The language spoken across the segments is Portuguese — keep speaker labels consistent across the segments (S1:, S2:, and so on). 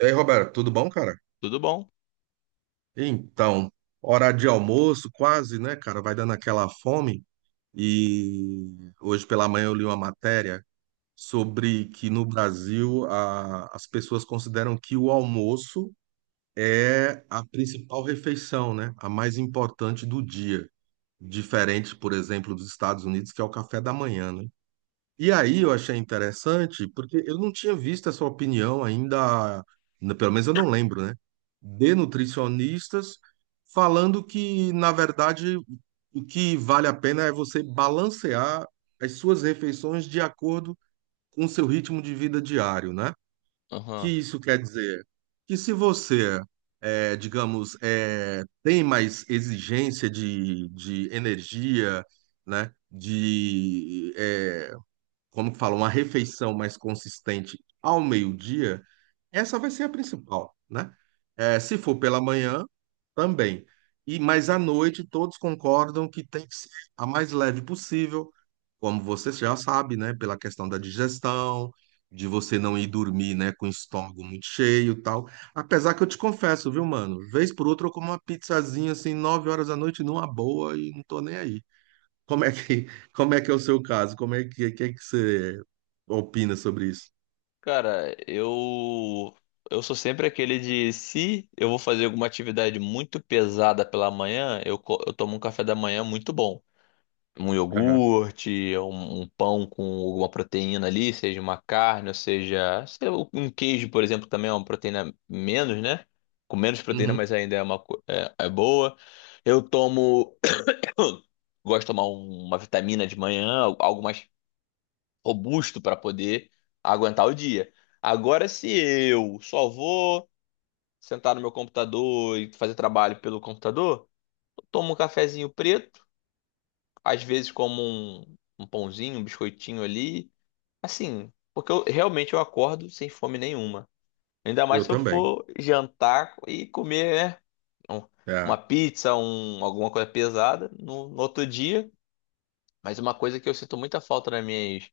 S1: E aí, Roberto, tudo bom, cara?
S2: Tudo bom?
S1: Então, hora de almoço, quase, né, cara? Vai dando aquela fome. E hoje pela manhã eu li uma matéria sobre que no Brasil as pessoas consideram que o almoço é a principal refeição, né? A mais importante do dia. Diferente, por exemplo, dos Estados Unidos, que é o café da manhã, né? E aí eu achei interessante, porque eu não tinha visto essa opinião ainda, pelo menos eu não lembro, né? De nutricionistas falando que, na verdade, o que vale a pena é você balancear as suas refeições de acordo com o seu ritmo de vida diário, né? Que
S2: Aham.
S1: isso quer dizer que se você, digamos, tem mais exigência de energia, né? Como que fala, uma refeição mais consistente ao meio-dia, essa vai ser a principal, né? Se for pela manhã, também. E mas à noite todos concordam que tem que ser a mais leve possível, como você já sabe, né? Pela questão da digestão, de você não ir dormir, né? Com o estômago muito cheio, e tal. Apesar que eu te confesso, viu, mano? Vez por outra eu como uma pizzazinha assim 9 horas da noite numa boa e não tô nem aí. Como é que, Como é que é o seu caso? Que é que você opina sobre isso?
S2: Cara, eu sou sempre aquele de se eu vou fazer alguma atividade muito pesada pela manhã, eu tomo um café da manhã muito bom. Um
S1: Aham.
S2: iogurte, um pão com alguma proteína ali, seja uma carne, ou seja, sei lá, um queijo, por exemplo, também é uma proteína menos, né? Com menos proteína,
S1: Uhum.
S2: mas ainda é uma é boa. Eu tomo gosto de tomar uma vitamina de manhã, algo mais robusto para poder aguentar o dia. Agora, se eu só vou sentar no meu computador e fazer trabalho pelo computador, eu tomo um cafezinho preto, às vezes como um pãozinho, um biscoitinho ali, assim, porque eu realmente eu acordo sem fome nenhuma. Ainda mais
S1: Eu
S2: se eu
S1: também.
S2: for jantar e comer, né, um- uma
S1: É.
S2: pizza, um, alguma coisa pesada no outro dia. Mas uma coisa que eu sinto muita falta nas minhas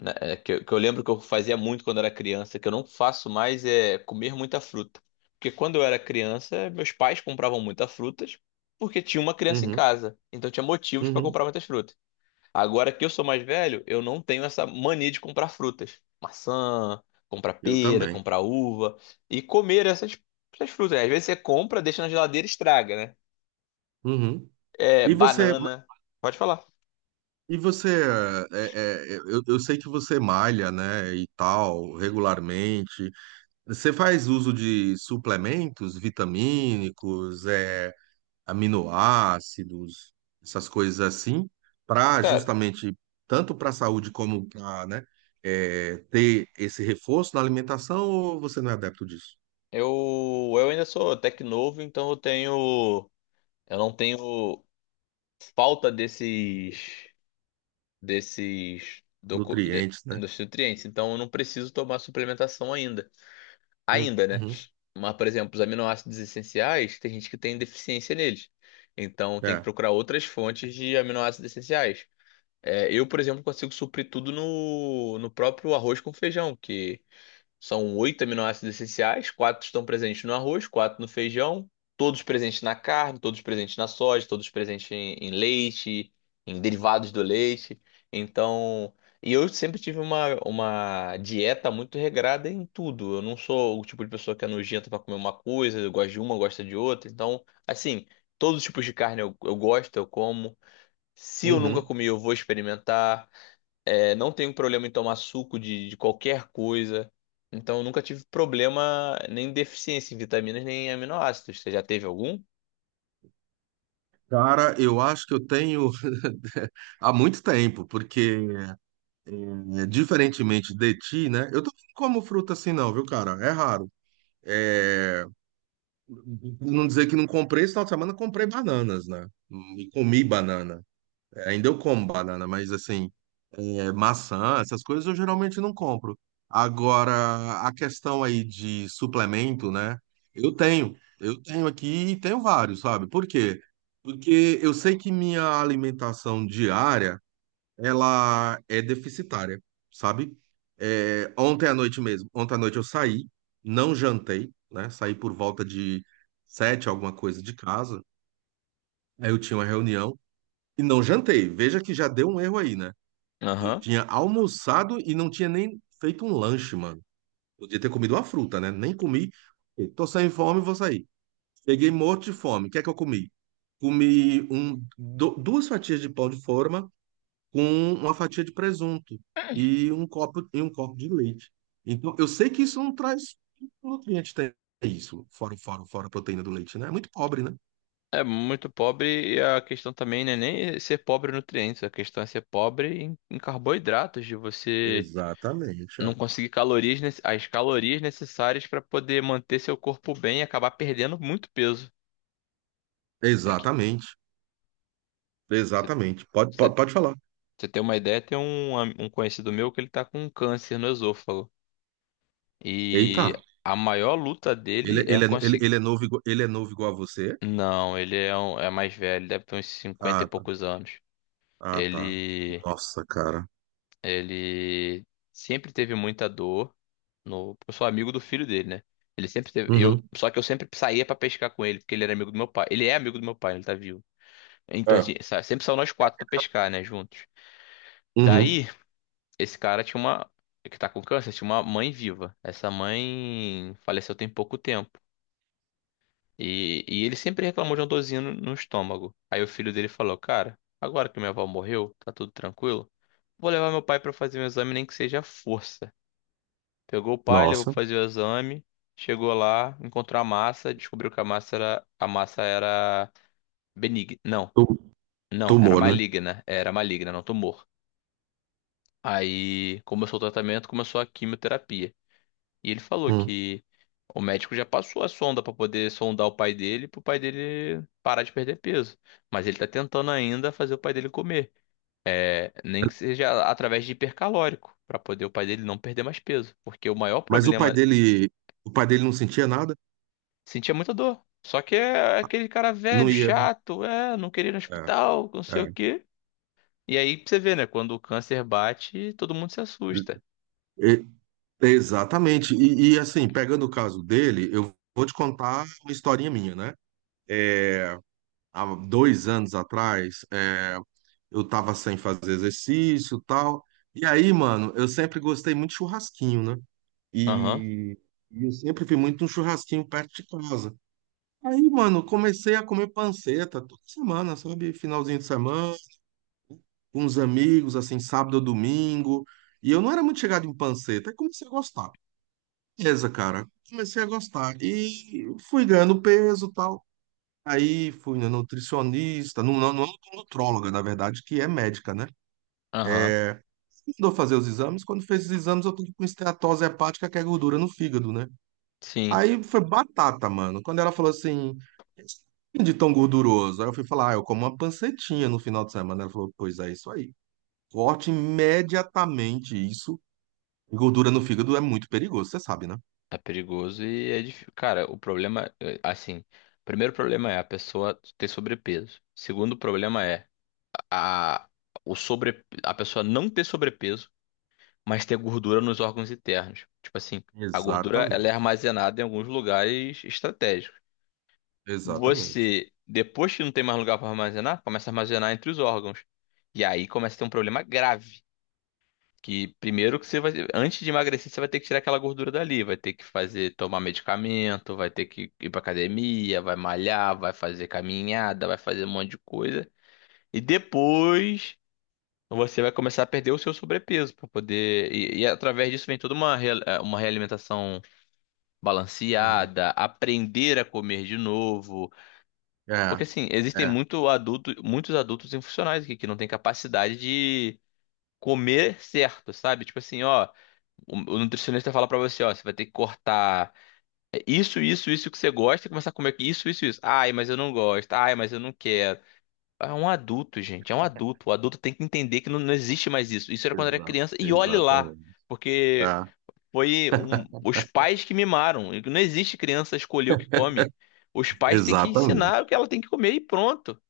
S2: né, é, que eu lembro que eu fazia muito quando era criança, que eu não faço mais é comer muita fruta. Porque quando eu era criança, meus pais compravam muitas frutas porque tinha uma criança em
S1: Uhum.
S2: casa. Então tinha motivos para
S1: Uhum.
S2: comprar muitas frutas. Agora que eu sou mais velho, eu não tenho essa mania de comprar frutas. Maçã, comprar
S1: Eu
S2: pera,
S1: também.
S2: comprar uva e comer essas frutas, né? Às vezes você compra, deixa na geladeira e estraga, né?
S1: Uhum.
S2: É,
S1: E você,
S2: banana. Pode falar.
S1: e você, eu sei que você malha, né, e tal, regularmente. Você faz uso de suplementos vitamínicos, aminoácidos, essas coisas assim, para
S2: Cara,
S1: justamente, tanto para a saúde como para, né, ter esse reforço na alimentação, ou você não é adepto disso?
S2: eu ainda sou até que novo, então eu tenho. Eu não tenho falta desses
S1: Nutrientes, né?
S2: dos nutrientes, então eu não preciso tomar suplementação ainda. Ainda, né?
S1: Uhum.
S2: Mas, por exemplo, os aminoácidos essenciais, tem gente que tem deficiência neles. Então tem que
S1: É.
S2: procurar outras fontes de aminoácidos essenciais. É, eu, por exemplo, consigo suprir tudo no próprio arroz com feijão, que são oito aminoácidos essenciais, quatro estão presentes no arroz, quatro no feijão, todos presentes na carne, todos presentes na soja, todos presentes em leite, em derivados do leite. Então, e eu sempre tive uma dieta muito regrada em tudo. Eu não sou o tipo de pessoa que é nojenta para comer uma coisa, eu gosto de uma, gosto de outra. Então, assim, todos os tipos de carne eu gosto, eu como. Se eu nunca
S1: Uhum.
S2: comi, eu vou experimentar. É, não tenho problema em tomar suco de qualquer coisa. Então, eu nunca tive problema nem deficiência em vitaminas nem em aminoácidos. Você já teve algum?
S1: Cara, eu acho que eu tenho há muito tempo, porque diferentemente de ti, né? Eu também não como fruta assim não, viu, cara? É raro. É, não dizer que não comprei, esse final de semana eu comprei bananas, né? E comi banana. Ainda eu como banana, mas assim, maçã, essas coisas eu geralmente não compro. Agora, a questão aí de suplemento, né? Eu tenho. Eu tenho aqui e tenho vários, sabe? Por quê? Porque eu sei que minha alimentação diária, ela é deficitária, sabe? Ontem à noite mesmo, ontem à noite eu saí, não jantei, né? Saí por volta de 7, alguma coisa de casa. Aí eu tinha uma reunião e não jantei. Veja que já deu um erro aí, né? Eu
S2: Aham.
S1: tinha almoçado e não tinha nem feito um lanche, mano. Podia ter comido uma fruta, né? Nem comi. Tô sem fome, vou sair. Cheguei morto de fome. O que é que eu comi? Comi duas fatias de pão de forma com uma fatia de presunto e um copo de leite. Então, eu sei que isso não traz nutriente, tem isso. Fora a proteína do leite, né? É muito pobre, né?
S2: É muito pobre e a questão também não é nem ser pobre em nutrientes, a questão é ser pobre em carboidratos, de você
S1: Exatamente.
S2: não
S1: É.
S2: conseguir calorias, as calorias necessárias para poder manter seu corpo bem e acabar perdendo muito peso. É que
S1: Exatamente.
S2: você
S1: Pode, pode,
S2: você-
S1: pode falar.
S2: você tem uma ideia, tem um conhecido meu que ele tá com câncer no esôfago. E
S1: Eita.
S2: a maior luta
S1: Ele,
S2: dele é
S1: ele, é, ele,
S2: conseguir.
S1: ele é novo, ele é novo igual a você?
S2: Não, é mais velho, deve ter uns cinquenta e
S1: Ah, tá.
S2: poucos anos.
S1: Ah, tá.
S2: Ele,
S1: Nossa, cara.
S2: ele sempre teve muita dor no. Eu sou amigo do filho dele, né? Ele sempre teve. Eu,
S1: Uhum.
S2: só que eu sempre saía pra pescar com ele, porque ele era amigo do meu pai. Ele é amigo do meu pai, ele tá vivo. Então, assim,
S1: É.
S2: sempre são nós quatro pra pescar, né, juntos.
S1: Uhum.
S2: Daí, esse cara tinha uma. Que tá com câncer, tinha uma mãe viva. Essa mãe faleceu tem pouco tempo. E ele sempre reclamou de uma dorzinha no estômago. Aí o filho dele falou: "Cara, agora que minha avó morreu, tá tudo tranquilo, vou levar meu pai pra fazer um exame, nem que seja à força." Pegou o pai, levou pra
S1: Nossa.
S2: fazer o exame, chegou lá, encontrou a massa, descobriu que a massa era benigna. Não,
S1: Tu-
S2: não,
S1: Tumor, né?
S2: era maligna, não tumor. Aí começou o tratamento, começou a quimioterapia. E ele falou
S1: Hum.
S2: que o médico já passou a sonda pra poder sondar o pai dele, pro pai dele parar de perder peso. Mas ele tá tentando ainda fazer o pai dele comer. É, nem que seja através de hipercalórico, pra poder o pai dele não perder mais peso. Porque o maior
S1: Mas
S2: problema,
S1: o pai dele não sentia nada?
S2: sentia muita dor. Só que é aquele cara velho,
S1: Não ia.
S2: chato, é, não querer ir no
S1: É,
S2: hospital, não sei o
S1: é.
S2: quê. E aí pra você vê, né? Quando o câncer bate, todo mundo se assusta.
S1: E- Exatamente. E, assim, pegando o caso dele, eu vou te contar uma historinha minha, né? É, Há 2 anos atrás. Eu tava sem fazer exercício, tal. E aí, mano, eu sempre gostei muito de churrasquinho, né?
S2: Aham,
S1: E, e eu sempre fui muito um churrasquinho perto de casa. Aí, mano, comecei a comer panceta toda semana, sabe? Finalzinho de semana, com os amigos, assim, sábado ou domingo. E eu não era muito chegado em panceta, aí comecei a gostar. Beleza, cara. Comecei a gostar. E fui ganhando peso e tal. Aí fui na nutricionista, numa nutróloga, na verdade, que é médica, né?
S2: aham,
S1: Mandou fazer os exames. Quando fez os exames, eu tô com esteatose hepática, que é gordura no fígado, né?
S2: sim.
S1: Aí foi batata, mano. Quando ela falou assim, de tão gorduroso. Aí eu fui falar, ah, eu como uma pancetinha no final de semana. Ela falou, pois é, isso aí. Corte imediatamente isso. Gordura no fígado é muito perigoso, você sabe, né?
S2: É perigoso e é difícil. Cara, o problema, é, assim, primeiro problema é a pessoa ter sobrepeso. Segundo problema é a, a pessoa não ter sobrepeso, mas ter gordura nos órgãos internos. Tipo assim, a gordura ela é
S1: Exatamente.
S2: armazenada em alguns lugares estratégicos.
S1: Exatamente.
S2: Você, depois que não tem mais lugar para armazenar, começa a armazenar entre os órgãos. E aí começa a ter um problema grave. Que primeiro que você vai, antes de emagrecer, você vai ter que tirar aquela gordura dali, vai ter que fazer, tomar medicamento, vai ter que ir pra academia, vai malhar, vai fazer caminhada, vai fazer um monte de coisa. E depois você vai começar a perder o seu sobrepeso para poder. E através disso vem toda uma uma realimentação
S1: Uhum.
S2: balanceada, aprender a comer de novo.
S1: É,
S2: Porque assim, existem
S1: é,
S2: muito adulto, muitos adultos infuncionais aqui que não têm capacidade de comer certo, sabe? Tipo assim, ó. O nutricionista fala pra você, ó, você vai ter que cortar é, isso que você gosta e começar a comer isso, isso, isso. Ai, mas eu não gosto. Ai, mas eu não quero. É um adulto, gente, é um adulto. O adulto tem que entender que não, não existe mais isso. Isso era quando era criança e olhe lá,
S1: Exatamente. É,
S2: porque foi os pais que mimaram. Não existe criança escolher o que come. Os pais têm que ensinar o
S1: exatamente.
S2: que ela tem que comer e pronto,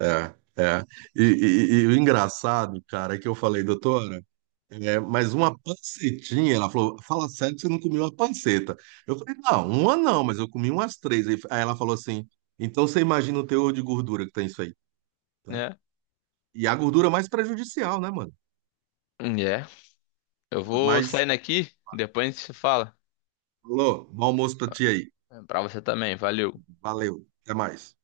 S1: É, é. E o engraçado, cara, é que eu falei, doutora, mas uma pancetinha, ela falou, fala sério que você não comeu uma panceta. Eu falei, não, uma não, mas eu comi umas três. Aí ela falou assim, então você imagina o teor de gordura que tem isso aí, né?
S2: né?
S1: E a gordura mais prejudicial, né, mano?
S2: É. Eu vou
S1: Mas,
S2: saindo aqui, depois a gente se fala.
S1: falou, bom almoço pra ti aí.
S2: Pra você também, valeu.
S1: Valeu, até mais.